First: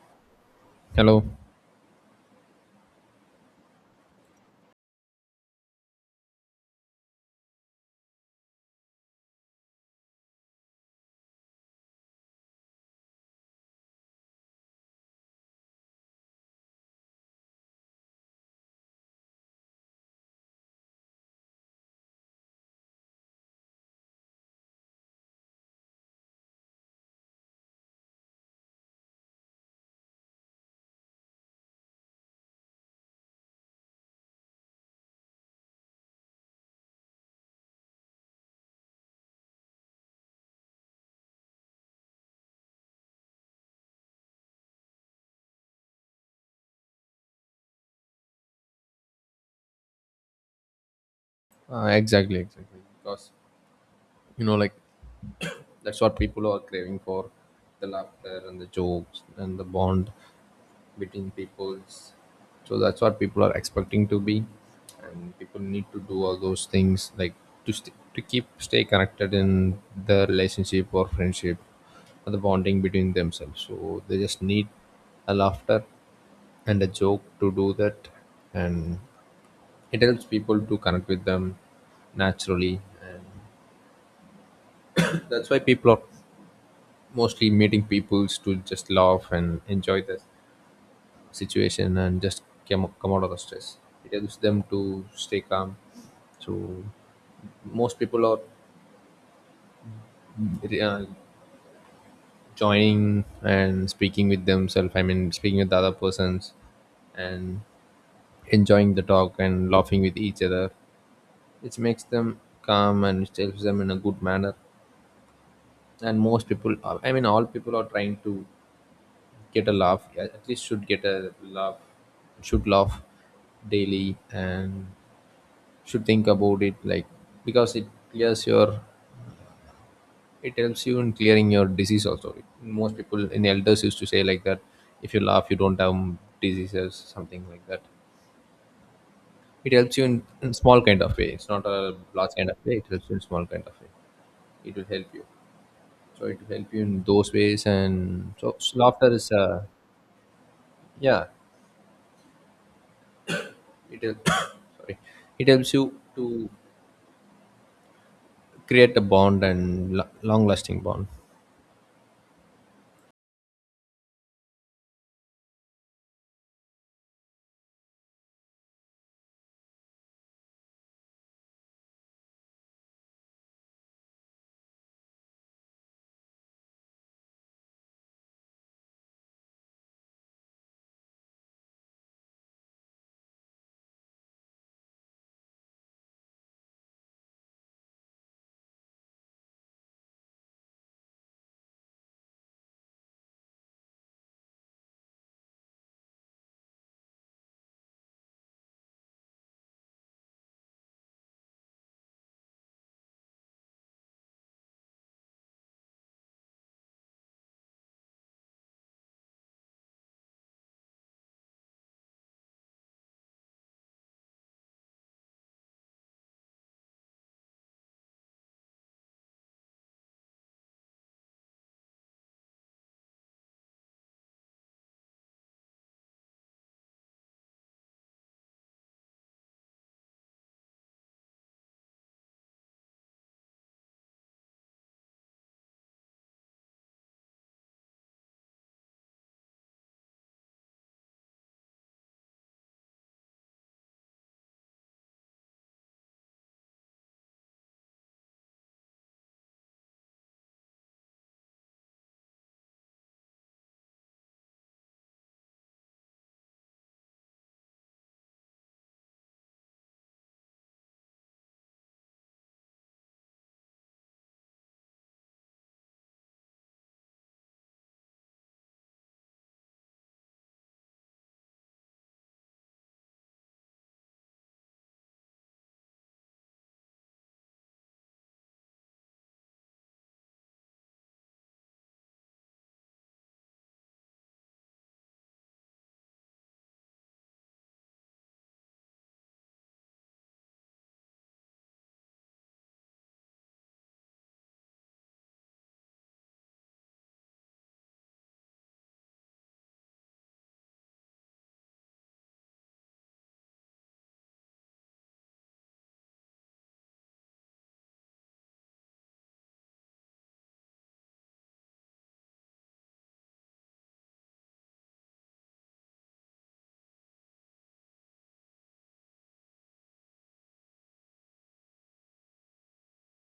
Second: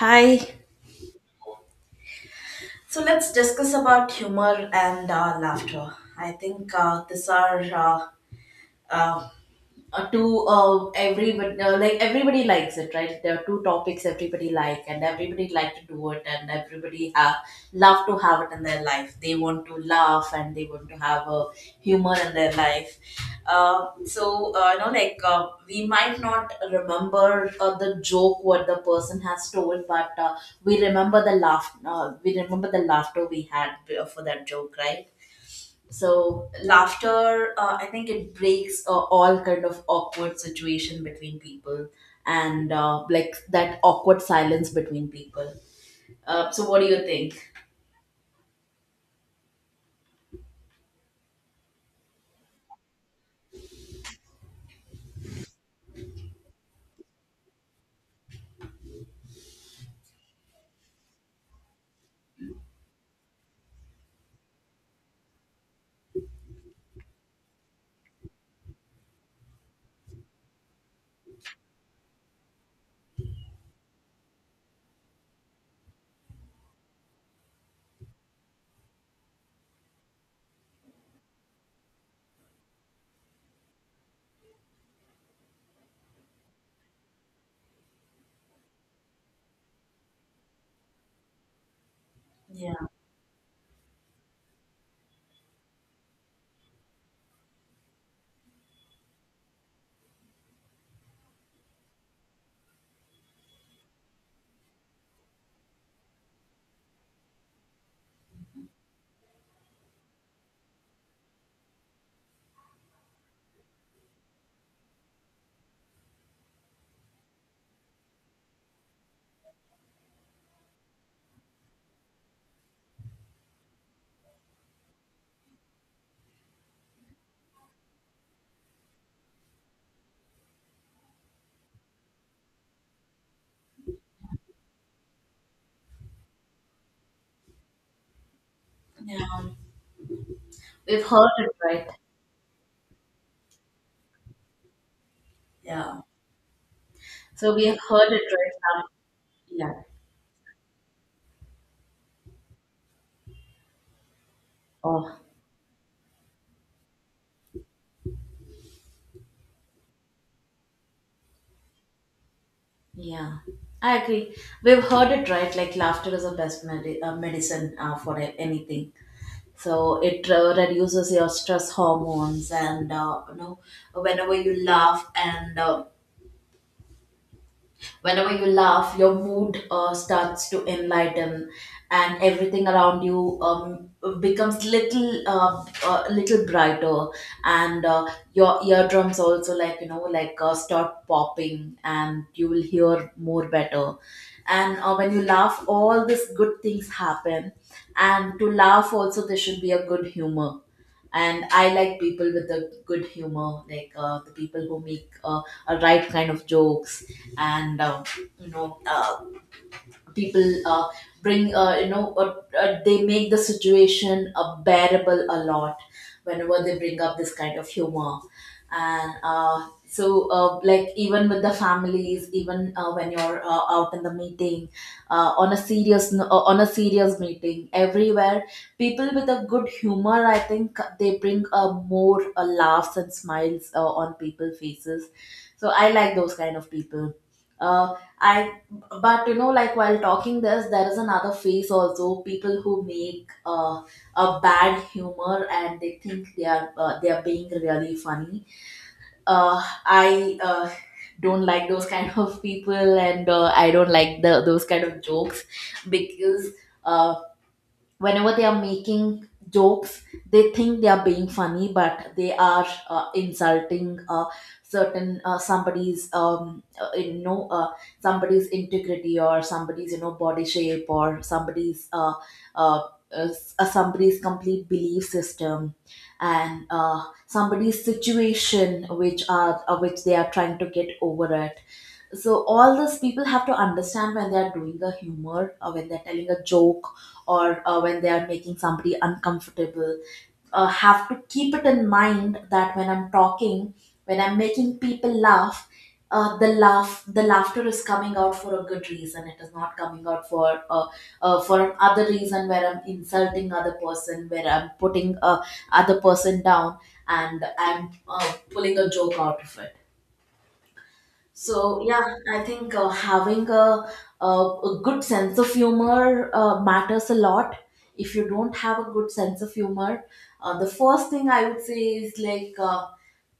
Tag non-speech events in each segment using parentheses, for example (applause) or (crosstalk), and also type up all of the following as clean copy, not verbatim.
Hi. Hello. So let's discuss about humor and laughter. I think these are uh, two everybody like everybody likes it, right? There are two topics everybody like and everybody like to do it, and everybody have love to have it in their life. They want to laugh and they want to have a humor in their life. So you know, like, we might not remember the joke what the person has told, but we remember the laugh, we remember the laughter we had for that joke, right? So laughter, I think it breaks all kind of awkward situation between people, and like that awkward silence between people. So what do you think? Exactly, exactly. Because you know, like that's what people are craving for: the laughter and the jokes and the bond between peoples. So that's what people are expecting to be, and people need to do all those things like to keep stay connected in the relationship or friendship or the bonding between themselves. So they just need a laughter and a joke to do that, and it helps people to connect with them naturally. And that's why people are mostly meeting peoples to just laugh and enjoy the situation, and just Yeah. come out of the stress. It helps them to stay calm. So most people are uh, joining and speaking with themselves. I mean, speaking with the other persons and enjoying the talk and laughing with each other. It makes them calm and it helps them in a good manner. And most people, are, I mean, all people are trying to get a laugh. Yeah, at least should get a laugh, should laugh daily, and should think about it, like, because it clears your, it helps you in clearing your disease also. Most people in elders used to say like that, if you laugh you don't have diseases, something like that. Yeah, It helps you in small kind we've of heard way, it's it, not right? a large kind of way, it helps you in small kind of way, it will help you. Yeah, So it will help you in those so ways, we have heard it and so, right so now. laughter is uh, Yeah. yeah, it help, (coughs) sorry, Oh. it helps you to create a bond and long lasting bond. Yeah, I agree. We've heard it, right? Like laughter is a best medicine for anything. So it reduces your stress hormones, and you know, whenever you laugh, and whenever you laugh, your mood starts to enlighten, and everything around you becomes little, little brighter, and your eardrums also, like, you know, like, start popping, and you will hear more better. And when you laugh, all these good things happen. And to laugh also, there should be a good humor. And I like people with a good humor, like the people who make a right kind of jokes, and you know, people bring, you know, they make the situation bearable a lot whenever they bring up this kind of humor. And like, even with the families, even when you're out in the meeting, on a serious meeting everywhere, people with a good humor, I think they bring more laughs and smiles on people faces. So I like those kind of people. Uh, I But, you know, like, while talking this, there is another face also: people who make a bad humor, and they think they are being really funny. I don't like those kind of people, and I don't like those kind of jokes, because uh, whenever they are making jokes, they think they are being funny, but they are insulting certain somebody's, you know, somebody's integrity, or somebody's, you know, body shape, or uh, somebody's complete belief system, and somebody's situation which are which they are trying to get over it. So all these people have to understand, when they are doing a humor, or when they're telling a joke, or when they are making somebody uncomfortable, have to keep it in mind that when I'm talking, when I'm making people laugh, the laughter is coming out for a good reason. It is not coming out for an other reason, where I'm insulting other person, where I'm putting other person down and I'm pulling a joke out of it. So yeah, I think having a good sense of humor matters a lot. If you don't have a good sense of humor, the first thing I would say is, like.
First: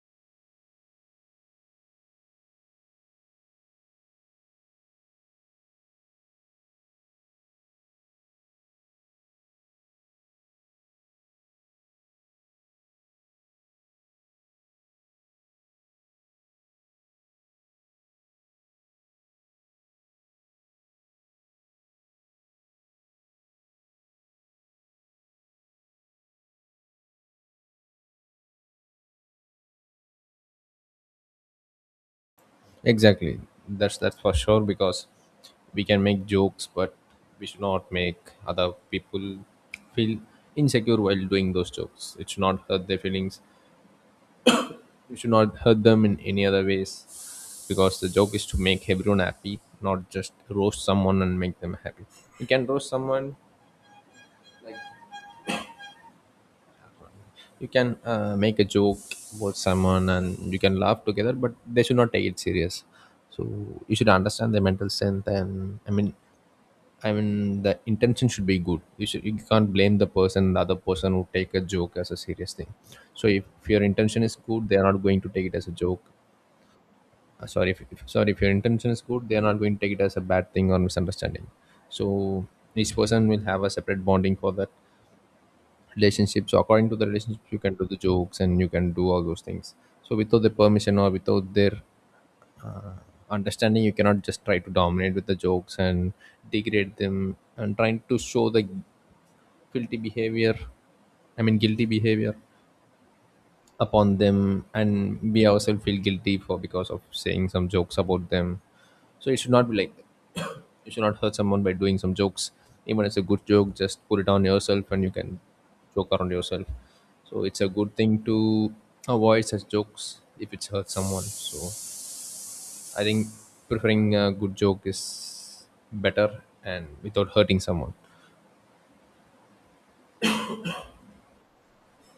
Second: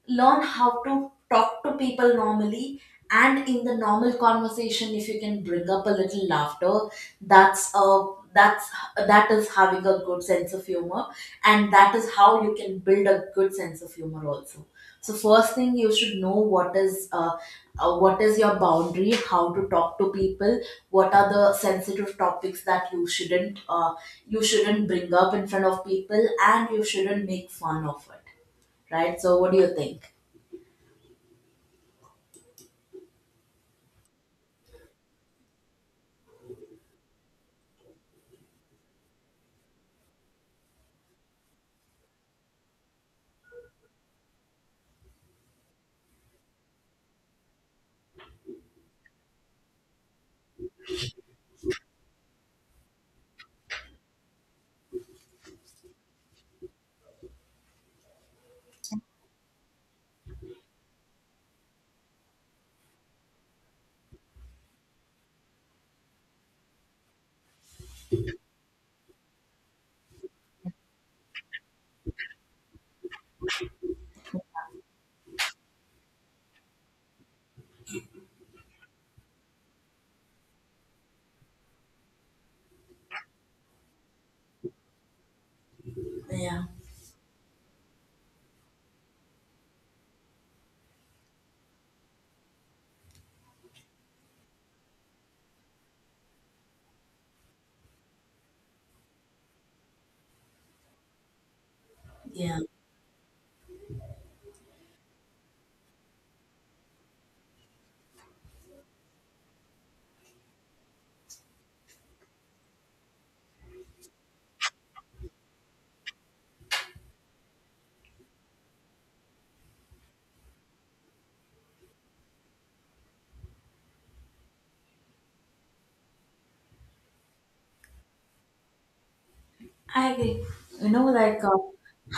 Learn how to talk to people normally, and in the normal conversation, if you can bring up a little laughter, that's a that's that is having a good sense of humor. And that is how you can build a good sense of humor also. So first thing, you should know, what is your boundary, how to talk to people, what are the sensitive topics that you shouldn't bring up in front of people, and you shouldn't make fun of it, right? So what do you think? Exactly, that's for sure, because we can make jokes, but we should not make other people feel insecure while doing those jokes. It should not hurt their feelings, we should not hurt them in any other ways, because the joke is to make everyone happy, not just roast someone and make them happy. You can roast someone, like, you can make a joke about someone and you can laugh together, but they should not take it serious. So you should understand the mental strength, and I mean the intention should be good. You should, you can't blame the person, the other person who take a joke as a serious thing. So if your intention is good, they are not going to take it as a joke. Sorry, if your intention is good, they are not going to take it as a bad thing or misunderstanding. So each person will have a separate bonding for that relationships. So Yeah, according to the relationship, you can do the jokes and you can do all those things. So without the permission or without their uh, understanding, you cannot just try to dominate with the jokes and degrade them and trying to show the guilty behavior. I mean, guilty behavior yeah, upon them, and we ourselves feel guilty for because of saying some jokes about them. So it should not be like that. You should not hurt someone by doing some jokes. Even it's a good joke, just put it on yourself and you can joke around yourself. So it's a good thing to avoid such jokes if it hurts someone. So I think preferring a good joke is better and without hurting someone. I agree. You know, like,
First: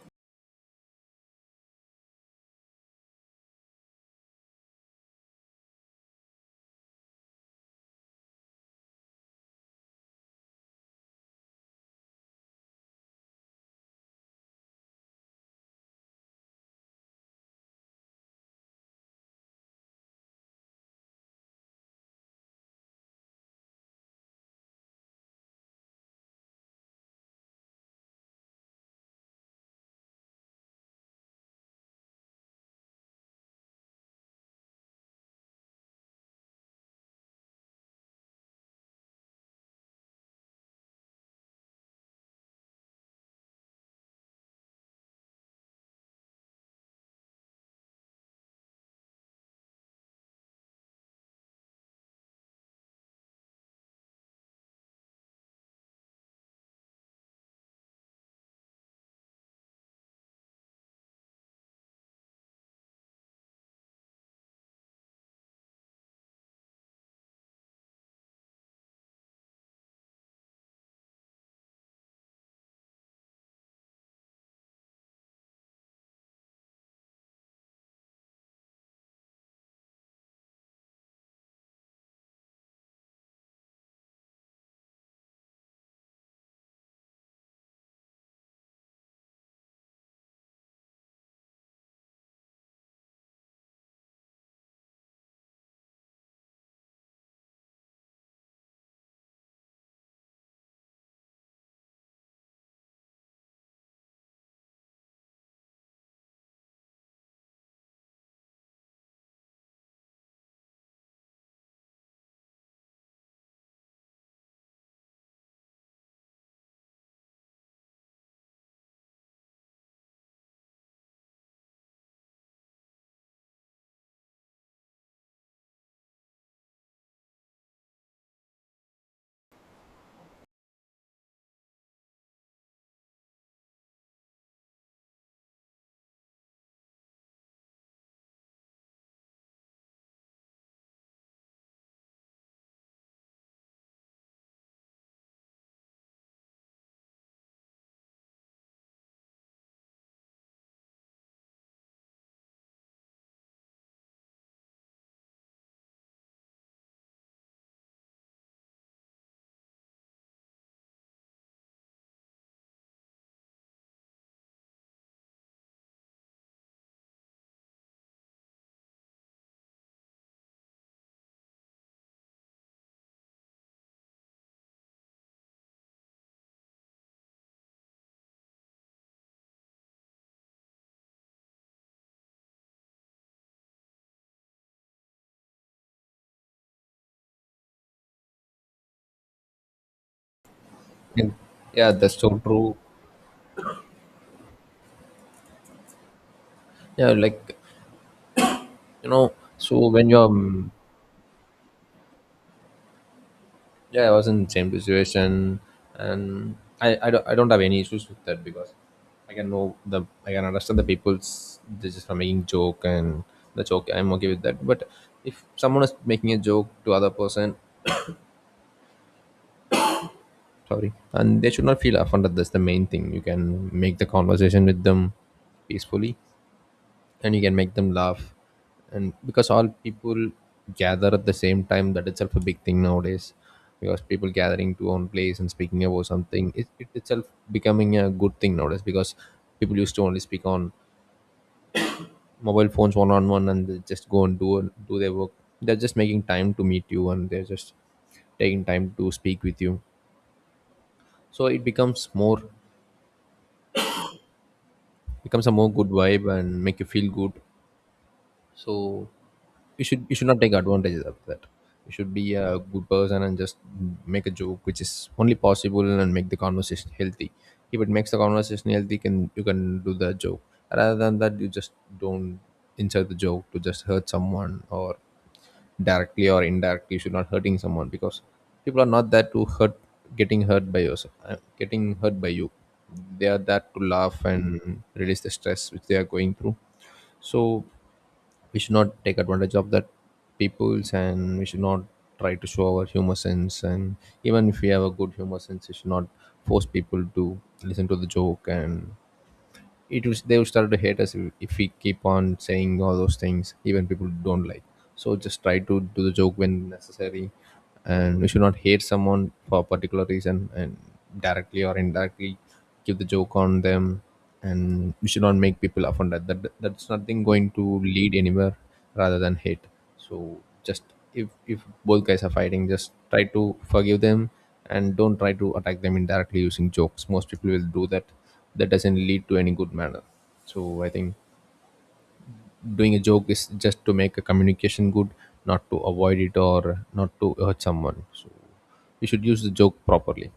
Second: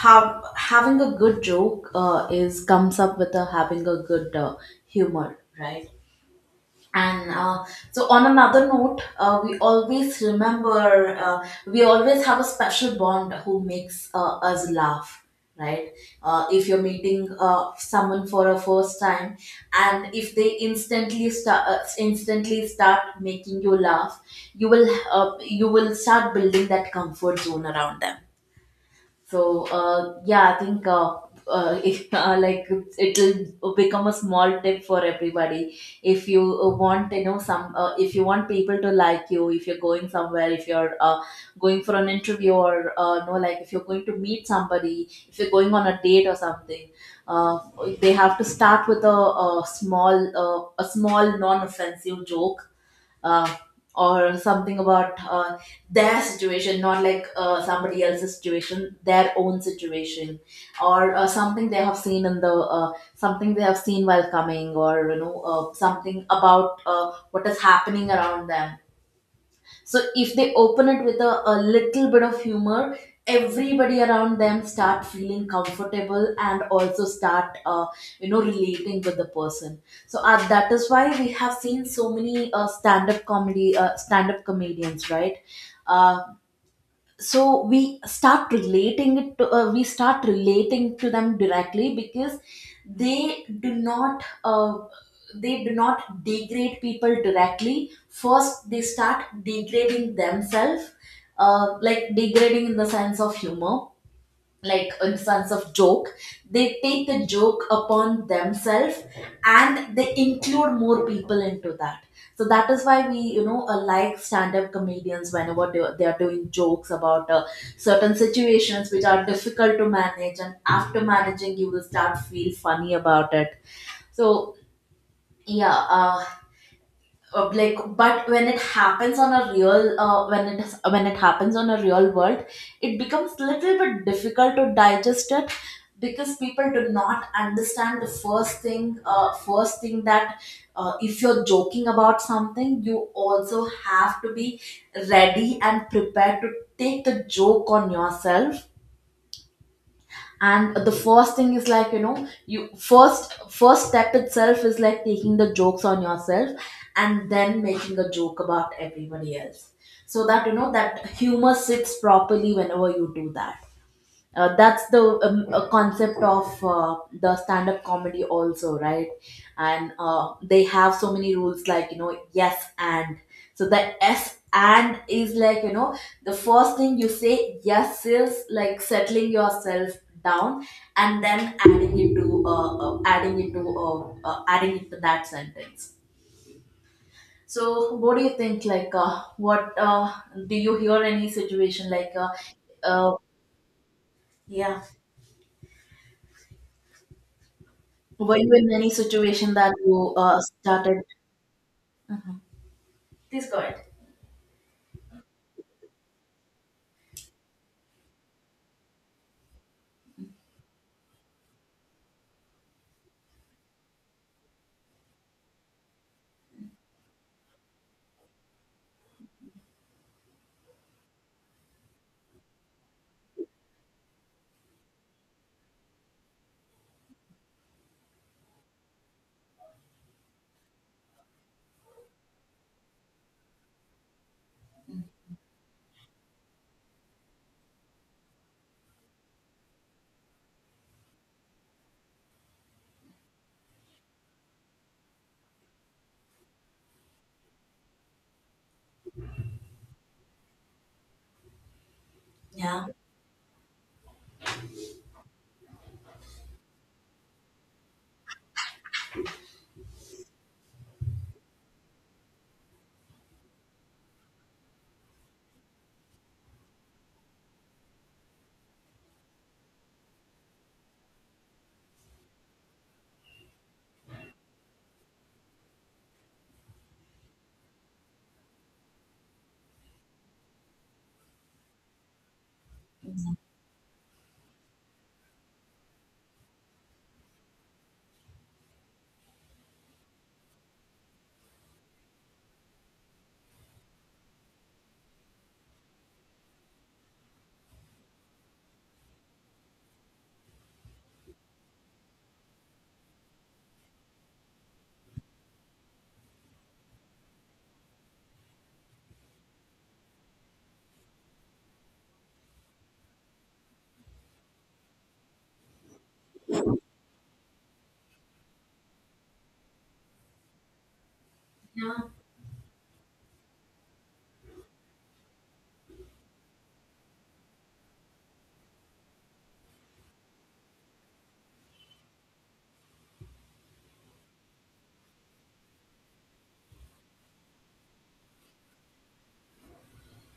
have having a good joke is comes up with a having a good humor, right? And so on another note, we always have a special bond who makes us laugh, right? If you're meeting someone for a first time, and if they instantly start making you laugh, you will start building that comfort zone around them. So yeah, I think, (laughs) if, like, it'll become a small tip for everybody. If you want, you know, some, if you want people to like you, if you're going somewhere, if you're going for an interview, or no, like, if you're going to meet somebody, if you're going on a date or something, uh, they have to start with a small, non-offensive joke, uh, or something about their situation — not, like, somebody else's situation, their own situation — or something they have seen while coming, or, you know, something about what is happening around them. So if they open it with a little bit of humor, everybody around them start feeling comfortable, and also start, you know, relating with the person. So that is why we have seen so many stand up comedians, right? Uh, so we start relating to them directly, because they do not uh, they do not degrade people directly. First they start degrading themselves, like, degrading in the sense of humor, like in sense of joke. They take the joke upon themselves, and they include more people into that. So that is why we, you know, like, stand up comedians, whenever they are doing jokes about certain situations which are difficult to manage, and after managing, you will start feel funny about it. So yeah, like, but when it happens on a real when it happens on a real world, it becomes little bit difficult to digest it, because people do not understand the first thing that, if you're joking about something, you also have to be ready and prepared to take the joke on yourself. And the first thing is, like, you know, you, first step itself is, like, taking the jokes on yourself, and then making a joke about everybody else, so that, you know, that humor sits properly whenever you do that. That's the concept of the stand-up comedy also, right? And they have so many rules, like, you know, yes and. So the s and is, like, you know, the first thing you say yes is, like, settling yourself down, and then adding it to that sentence. So what do you think, like, what do you hear Yeah, any situation, yeah, like, that's so true. uh, yeah. Yeah, like, Were you in any you know, situation that so when you you're started? Please go ahead. yeah, I was in the same situation, and I don't, I don't have any issues with that, because I can know the, I can understand the people's this is are making joke, and the joke I'm okay with that. But if someone is making a joke to other person, sorry, and they should not feel offended. That's the main thing. You can make the conversation with them peacefully, and you can make them laugh, and because all people gather at the same time, that itself a big thing nowadays, because people gathering to one place and speaking about something, it itself becoming a good thing nowadays, because people used to only speak on mobile phones one on one, and they just go and do their work. They're just making time to meet you, and they're just taking time to speak with you, so it becomes more, Yeah. becomes a more good vibe and make you feel good. So you should, you should not take advantages of that. You should be a good person and just make a joke which is only possible, and make the conversation healthy. If it makes the conversation healthy, can you can do the joke. Rather than that, you just don't insert the joke to just hurt someone, or directly or indirectly you should not hurting someone, because people are not there to hurt, getting hurt by yourself, getting hurt by you. They are there to laugh and release the stress which they are going through. So we should not take advantage of that peoples, and we should not try to show our humor sense, and even if we have a good humor sense, we should not force people to listen to the joke, and it was they will start to hate us if we keep on saying all those things even people don't like. So just try to do the joke when necessary, and we should not hate someone for a particular reason and directly or indirectly give the joke on them, and we should not make people offended, that that's nothing going to lead anywhere rather than hate. So just, if Yeah. both guys are fighting, just try to forgive them, and don't try to attack them indirectly using jokes, most people will do that. That doesn't lead to any good manner. So I think doing a joke is just to make a communication good, not to avoid it or not to hurt someone. So you should use the joke properly.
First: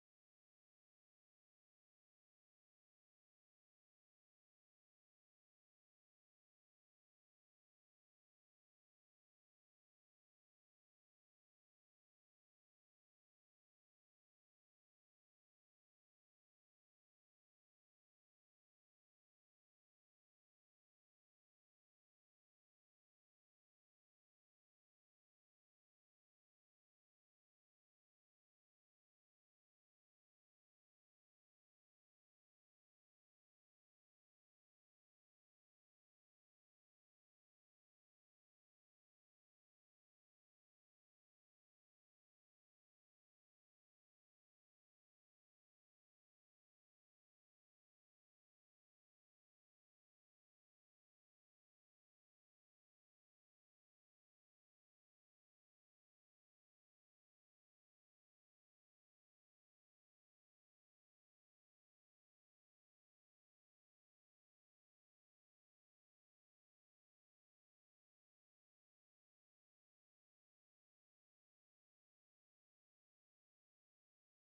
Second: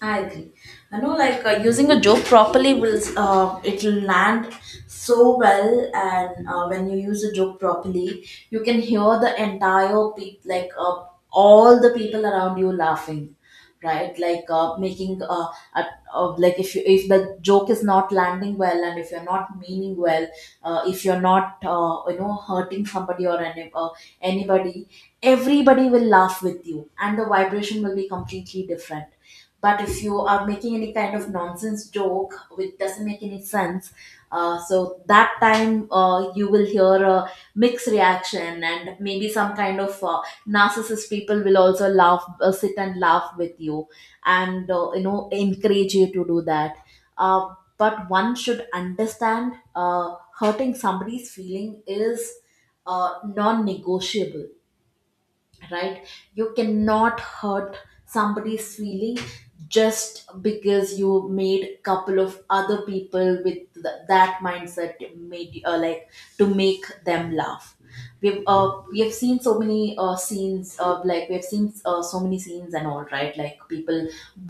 I agree. I know, like, using a joke properly will it'll land so well, and when you use a joke properly, you can hear the entire peop like, all the people around you laughing, right? Like, making a, like, if the joke is not landing well, and if you're not meaning well, if you're not, you know, hurting somebody or anybody, everybody will laugh with you, and the vibration will be completely different. But if you are making any kind of nonsense joke which doesn't make any sense, so that time, you will hear a mixed reaction, and maybe some kind of narcissist people will also laugh sit and laugh with you, and, you know, encourage you to do that. uh, but one should understand, hurting somebody's feeling is non-negotiable, right? You cannot hurt somebody's feeling just because you made a couple of other people with that mindset made like, to make them laugh. We have seen so many scenes of, like, we have seen so many scenes and all, right? Like, people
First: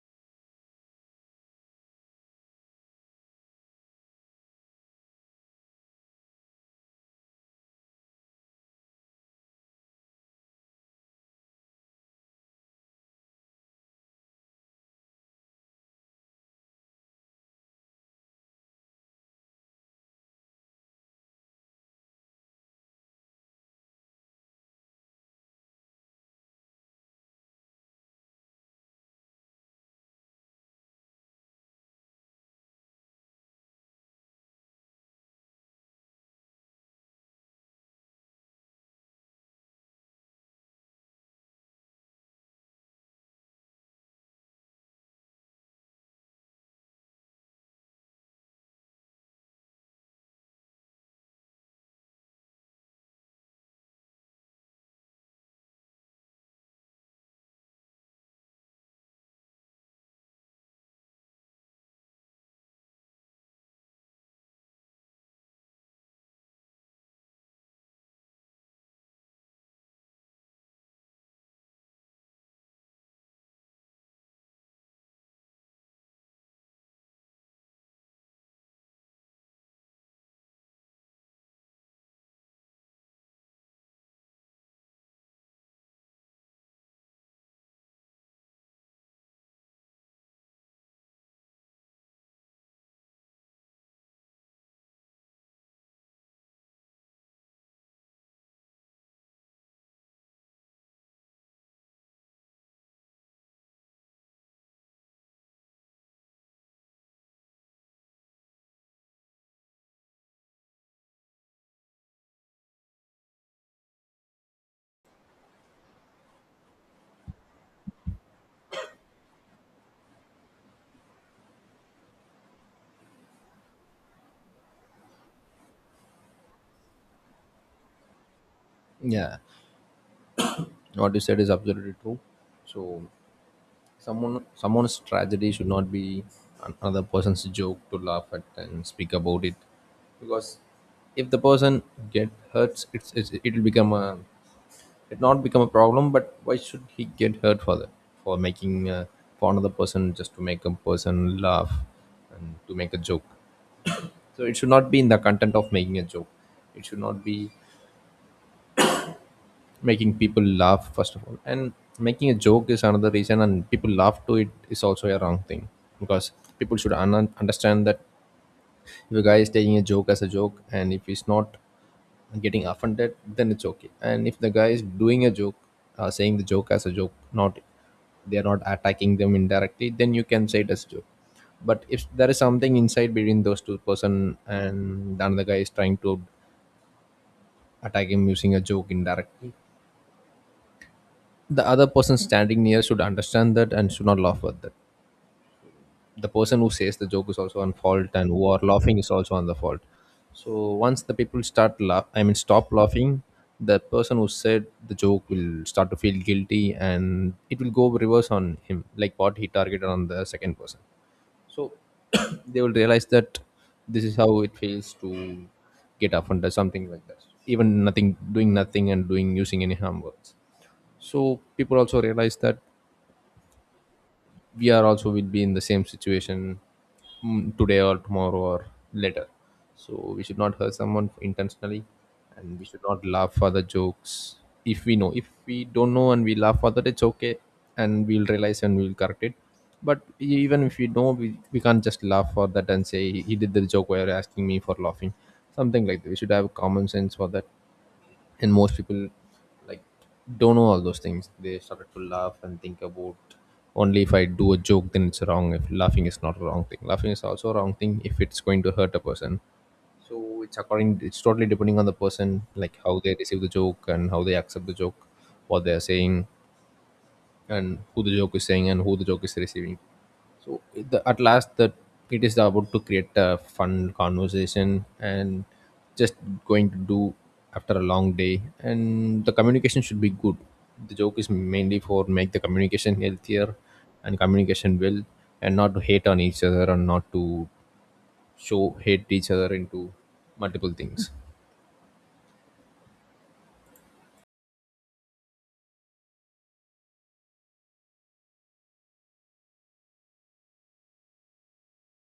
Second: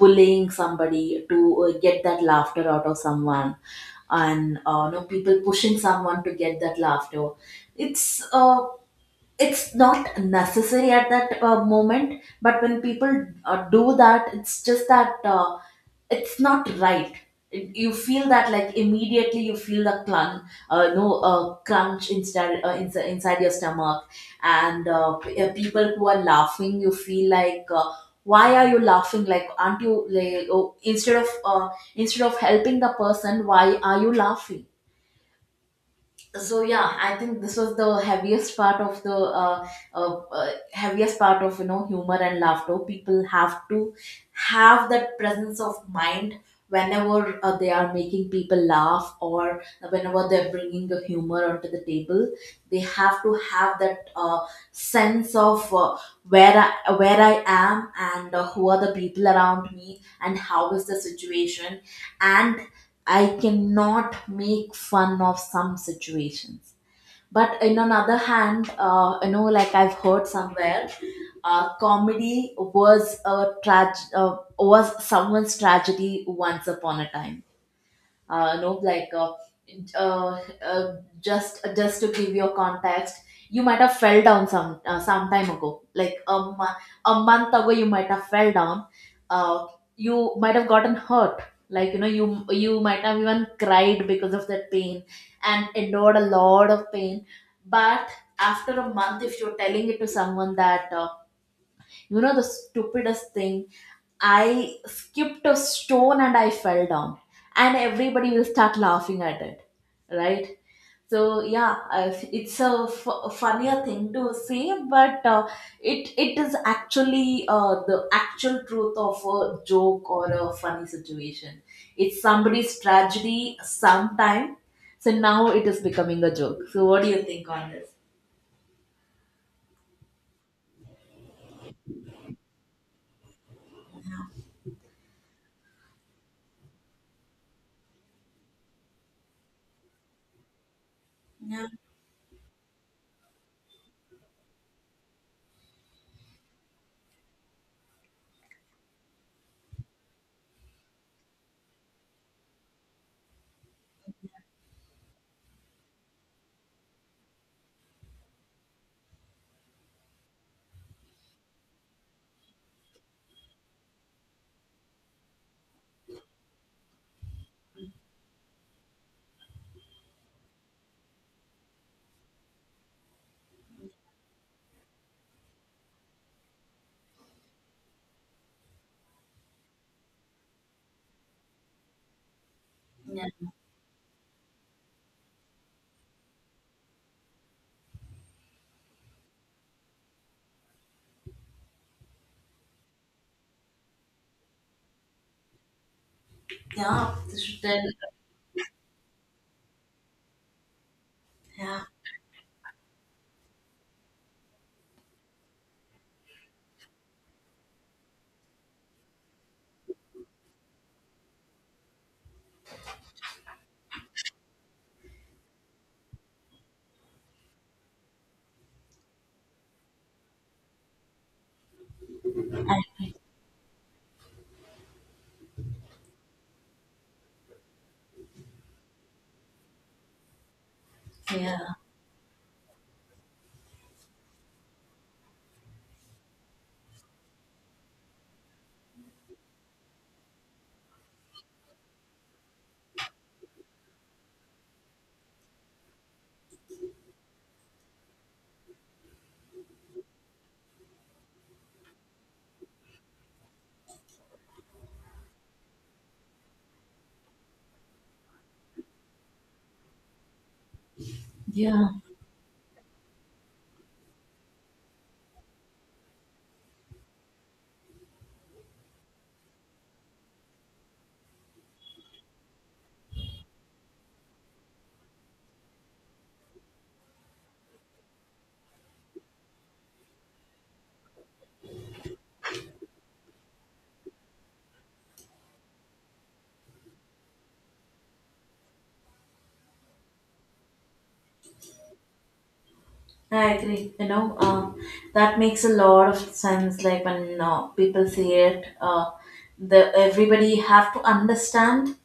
bullying somebody to get that laughter out of someone, and you know, people pushing someone to get that laughter. it's uh, it's not necessary at that moment, but when people do that, it's just that it's not right. You feel that, like, immediately you feel the clun no crunch inside, inside your stomach. And people who are laughing, you feel like, why are you laughing? Like, aren't you, like, oh, instead of helping the person, why are you laughing? So Yeah, I think this was the heaviest part of the heaviest part of humor and laughter. People have to have that presence of mind whenever they are making people laugh, or whenever they're bringing the humor onto the table. They have to have that sense of where where I am, and who are the people around me, and how is the situation. And I cannot make fun of some situations. But in another hand, like, I've heard somewhere comedy was was someone's tragedy once upon a time. No, like uh, uh, uh, just to give you a context, you might have fell down some time ago, like mo- a month ago. You might have fell down, uh, you might have gotten hurt, like you might have even cried because of that pain and endured a lot of pain. But after a month, if you're telling it to someone that the stupidest thing, I skipped a stone and I fell down, and everybody will start laughing at it, right? So yeah, it's a funnier thing to say, but it is actually the actual truth of a joke or a funny situation. It's somebody's tragedy sometime. So now it is becoming a joke. So what do you think on this? Yeah, what you said is absolutely true. So, someone's tragedy should not be another person's joke to laugh at and speak about it, because if the Yeah. person get hurts, it's it'll become a, it not become a problem. But why should he get hurt for the, for making for another person just to make a person laugh and to make a joke? So it should not be in the content of making a joke. It should not be making people laugh first of all, and making a joke is another reason, and people laugh to it is also a wrong thing. Because people should understand that if a guy is taking a joke as a joke and if he's not getting offended, then it's okay. And if the guy is doing a joke, saying the joke as a joke, not they are not attacking them indirectly, then you can say it as a joke. But if there is something inside Yeah. between those two person and the another guy is trying to attack him using a joke indirectly, the other person standing near should understand that and should not laugh at that. The person who says the Yeah, joke is this also should on tell. fault, and who are laughing is also on the fault. So once the people start Yeah. laugh, I mean stop laughing, the person who said the joke will start to feel guilty, and it will go reverse on him, like what he targeted on the second person. So (coughs) (clears throat) they will realize that this is how it feels to get offended, something like that. Even nothing, doing nothing and doing using any harm words. So people also realize that we are also will be in the same situation, mm, today or tomorrow or later. So we should not hurt someone Yeah, intentionally, and we should not laugh for the jokes. If we know, if we don't know and we laugh for that, it's okay, and we'll realize and we'll correct it. But even if we know, we can't just laugh for that and say he did the joke while asking me for laughing, something like that. We should have common sense for that. And most people, like, don't know all those things, they started to laugh and think about, only if I do a joke then it's wrong, if laughing is not a wrong thing, laughing is also a wrong thing if it's going to hurt a person. So it's according, it's totally depending on yeah. the person, like how they receive the joke and how they accept the joke, what they are saying, and who the joke is saying and who the joke is receiving. So it- the, at last, that it is about to create a fun conversation, and just going to do after a long day. And the communication should be good. The joke is mainly for make the communication healthier and communication well, and not to hate on each other and not to show hate each other into multiple things. I agree. That makes a lot of sense. Like, when people say it, the everybody have to understand.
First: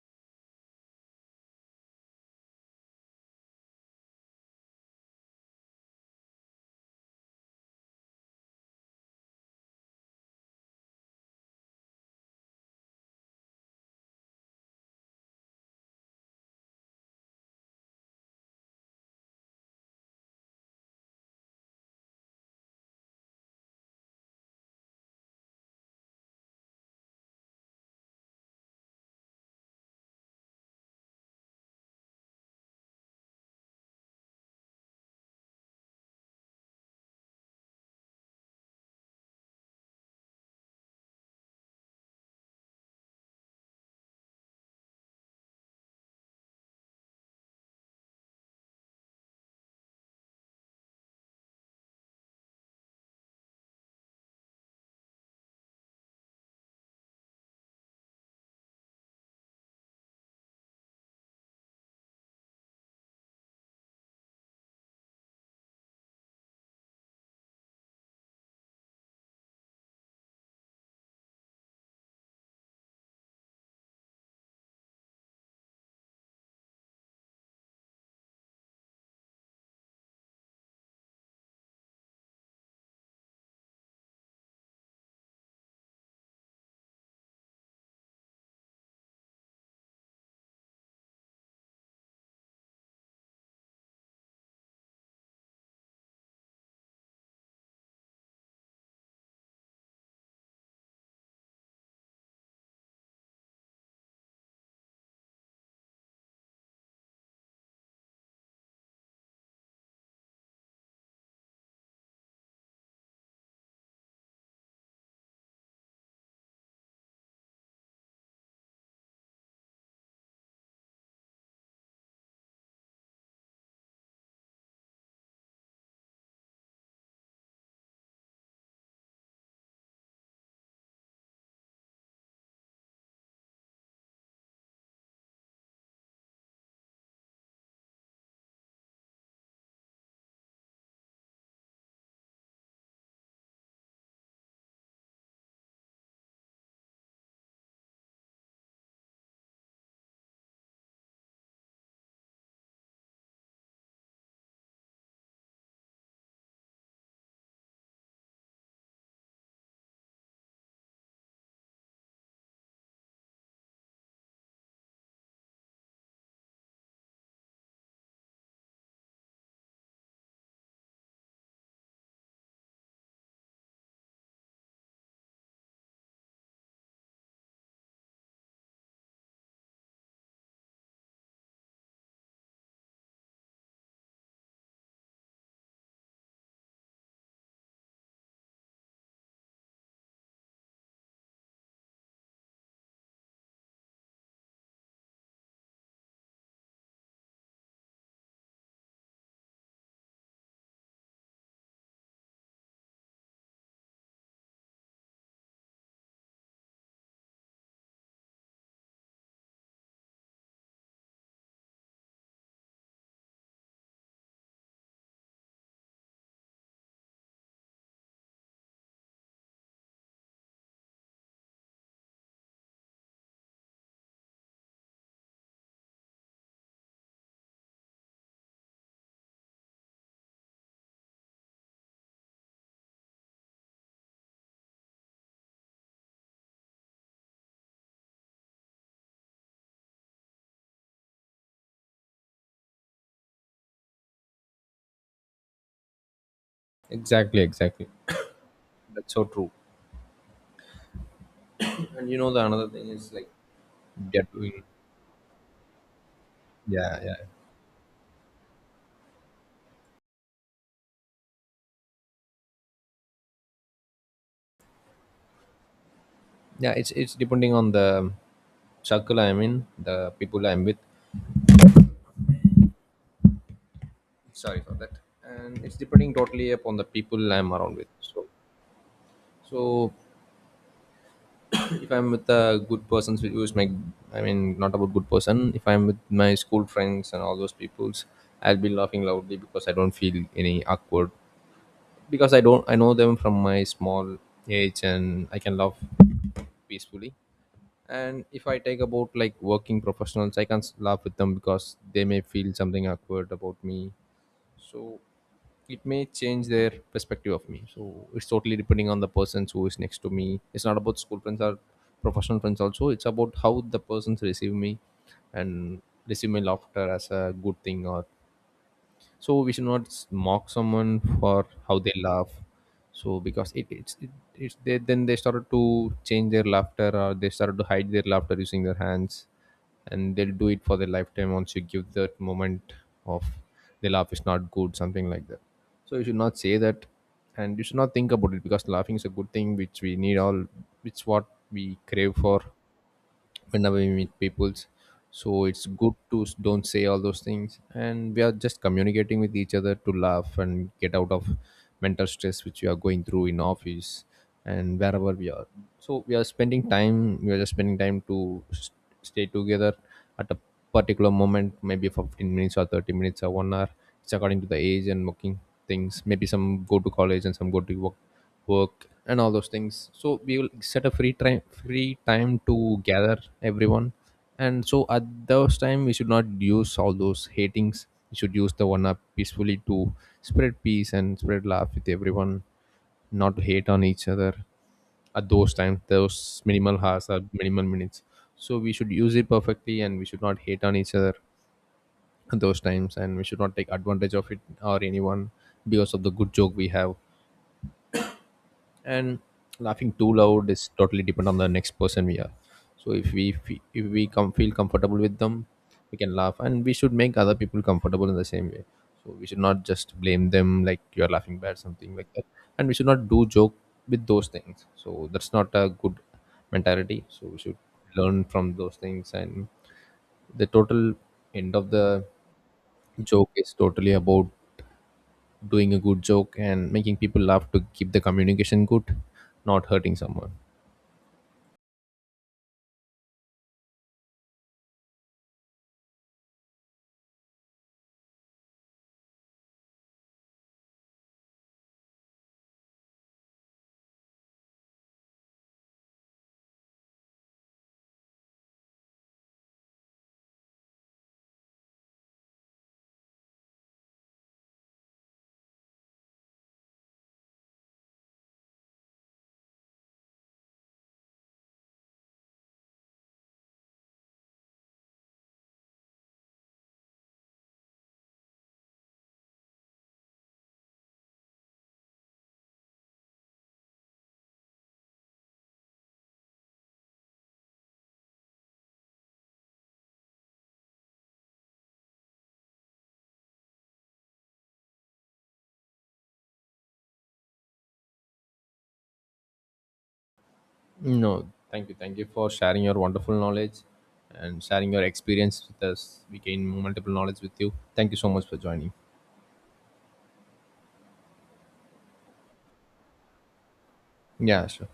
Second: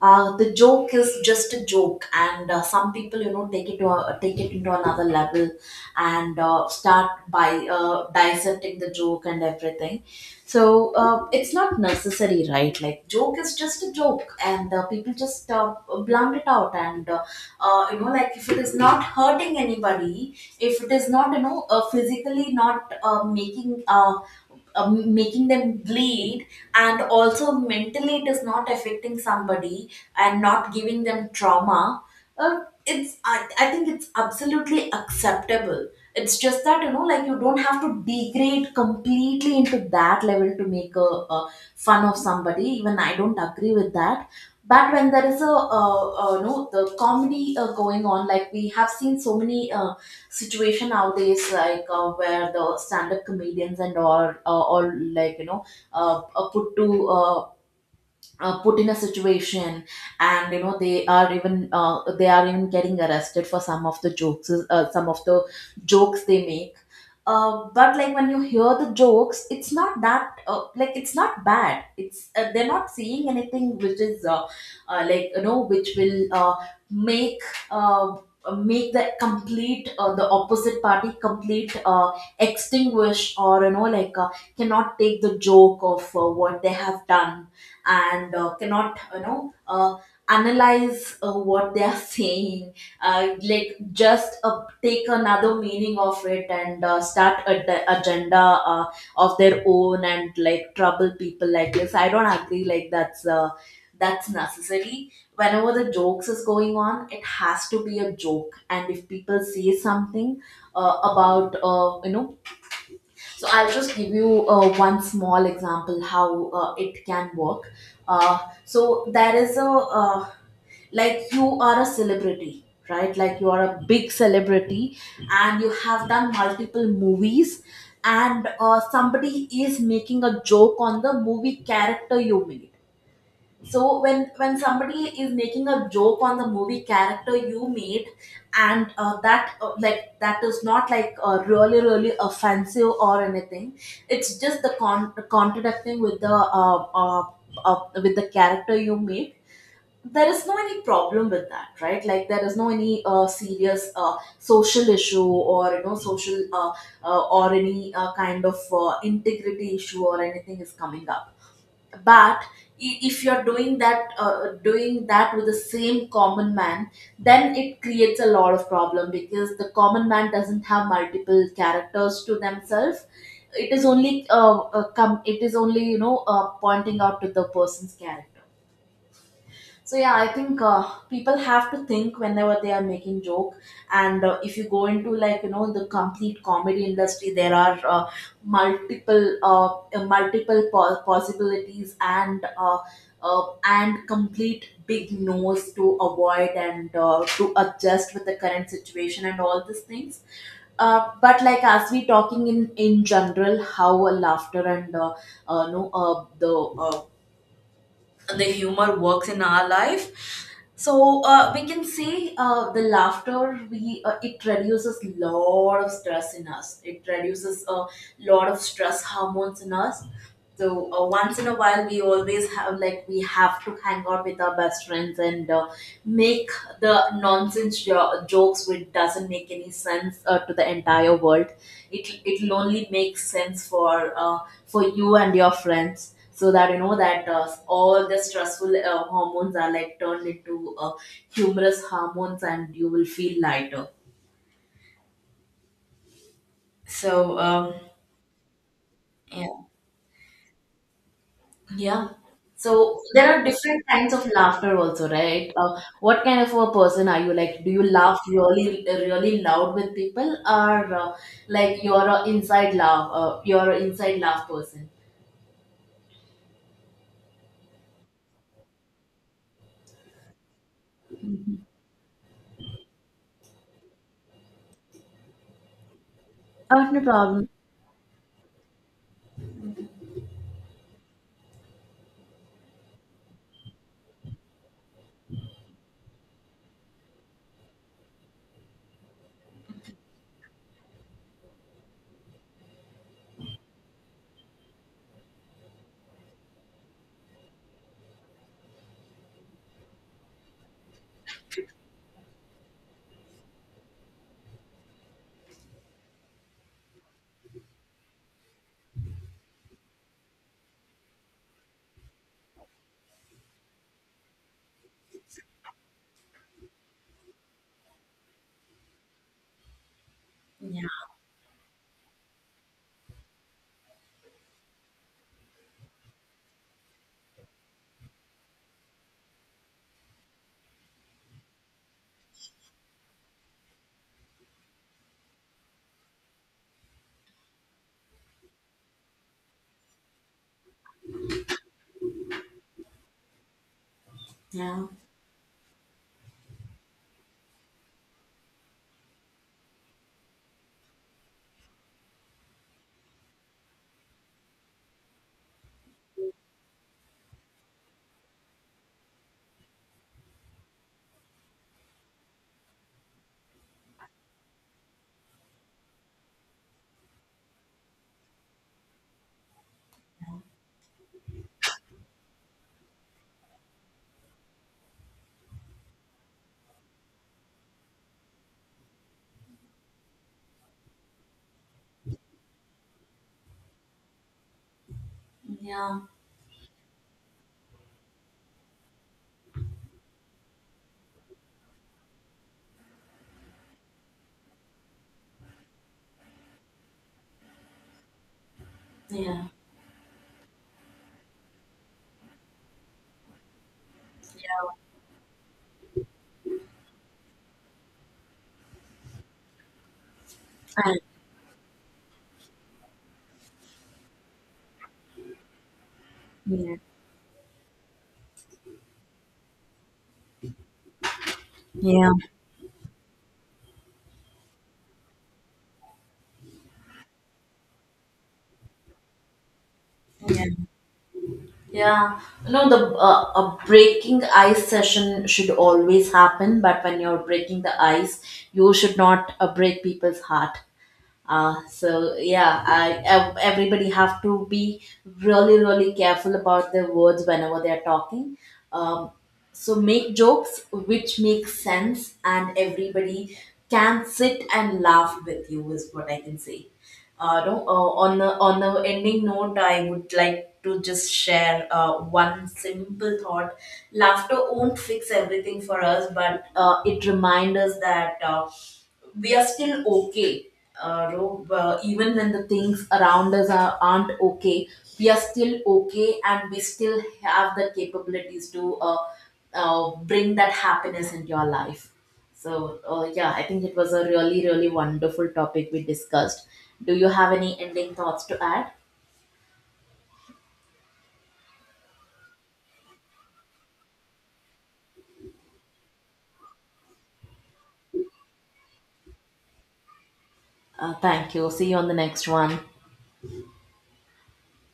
The joke is just a joke, and some people, take it to a, take it into another level, and start by dissecting the joke and everything. So it's not necessary, right? Like, joke is just a joke, and people just blunt it out, and like, if it is not hurting anybody, if it is not physically not making making them bleed, and also mentally it is not affecting somebody and not giving them trauma. uh, it's I think it's absolutely acceptable. It's just that, like, you don't have to degrade completely into that level to make a fun of somebody. Even I don't agree with that. But when there is a no the comedy going on, like we have seen so many situation nowadays, like where the stand-up comedians and all, like, put to put in a situation. And they are even getting arrested for some of the jokes, some of the jokes they make. But like, when you hear the jokes, it's not that like, it's not bad. It's they're not seeing anything which is which will make uh, make the complete the opposite party complete extinguish, or cannot take the joke of what they have done, and cannot analyze what they are (laughs) saying. Like, just take another meaning of it and start agenda of their own, and like trouble people like this. I don't agree like that's necessary. Whenever the jokes is going on, it has to be a joke. And if people say something about so I'll just give you one small example how it can work. Uh, so there is a uh, like, you are a celebrity, right? Like, you are a big celebrity, and you have done multiple movies, and somebody is making a joke on the movie character you made. So when somebody is making a joke on the movie character you made, and that like, that is not like really really offensive or anything. It's just the contradicting with the character you made. There is no any problem with that, right? Like, there is no any serious social issue, or social or any kind of integrity issue or anything is coming up. But if you're doing that, doing that with the same common man, then it creates a lot of problem, because the common man doesn't have multiple characters to themselves. It is only come it is only pointing out to the person's character. So yeah, I think people have to think whenever they are making joke. And if you go into, the complete comedy industry, there are multiple multiple possibilities and complete big no's to avoid, and to adjust with the current situation and all these things. But like, as we talking in general, how laughter and no the the humor works in our life. So we can see the laughter, we it reduces lot of stress in us. It reduces a lot of stress hormones in us. So once in a while, we always have like, we have to hang out with our best friends and make the nonsense jokes which doesn't make any sense to the entire world. It'll only make sense for you and your friends, so that you know that all the stressful hormones are like turned into humorous hormones, and you will feel lighter. So, Exactly, um, exactly. That's so true. yeah. Yeah. And you know the another thing So is like there are different kinds of they're doing. laughter also, right? What kind of a Yeah, person yeah. are you? Like, do you laugh really, really loud with people, or like, you're a inside laugh? You're an inside laugh person. Yeah, it's depending on the circle I'm in, the people I'm with. Sorry for that. And it's depending totally upon the Oh, no people problem. I'm around with. So if I'm with a good person who is my, I mean, not about good person, if I'm with my school friends and all those peoples, I'll be laughing loudly because I don't feel any awkward, because I don't, I know them from my small age and I can laugh peacefully. And if I take about like working professionals, I can't laugh with them because they may feel something awkward about me, so it may change their perspective of me. So it's totally depending on the person who is next to me. It's not about school friends or professional friends also, it's about how the persons receive me and receive my laughter as a good thing or. So we should not mock Yeah. someone for how they laugh. So because it's they, then they started to change their laughter or they started to hide their laughter using their hands, and they'll do it for their lifetime once you give that moment of the laugh is not good something like that. So you should not say that, and you should not think about it, because laughing is a good thing which we need all. It's what we crave for whenever we meet peoples. Yeah. So it's good to don't say all those things, and we are just communicating with each other to laugh and get out of mental stress which we are going through in office and wherever we are. So we are spending time, we are just spending time to stay together at a particular moment, maybe for 15 minutes or 30 minutes or one hour. It's according to the age and working things. Maybe some go to college and some go to work work and all those things, so we will set a free time, free time to gather everyone. And so at those time we should not use all those hatings, we should use the one up peacefully to spread peace and spread love with everyone, not to hate on each other at those times, Yeah. those minimal hours or minimal minutes. So we should use it perfectly and we should not hate on each other at those times, and we should not take advantage of it or anyone because of the good joke we have. And Yeah. laughing too loud is totally depend on the next person we are. So if we come feel Yeah. comfortable with them, we can laugh, and we should make other people comfortable in the same way. So we should not just blame them like I- you're laughing bad something like that, and we should not do joke with those things. So that's not a good Yeah. mentality. So we should learn from those things. And the total end of the Yeah. joke is totally about doing a good joke and making people laugh to keep the communication good, not hurting someone. Yeah. Yeah. No, the a breaking ice session should always happen, but when you're breaking the ice, you should not break people's heart. So yeah, everybody have to be really really careful about their words whenever they are talking. Um, so make jokes which make sense, and everybody can sit and laugh with you is what I can say. No, On the ending note, I would like to just share one simple thought. Laughter won't fix everything for us, but it reminds us that, we are still okay, Rob, even when the things around us aren't okay. We are still okay, and we still have the capabilities to bring that happiness into your life. So yeah, I think it was a really really wonderful topic we discussed. Do you have any ending thoughts to add? No, thank you. Thank you for sharing your wonderful knowledge and sharing your experience with us. We gain multiple knowledge with you. Thank you so much for joining. Thank you. See you on the next one. Yeah, sure.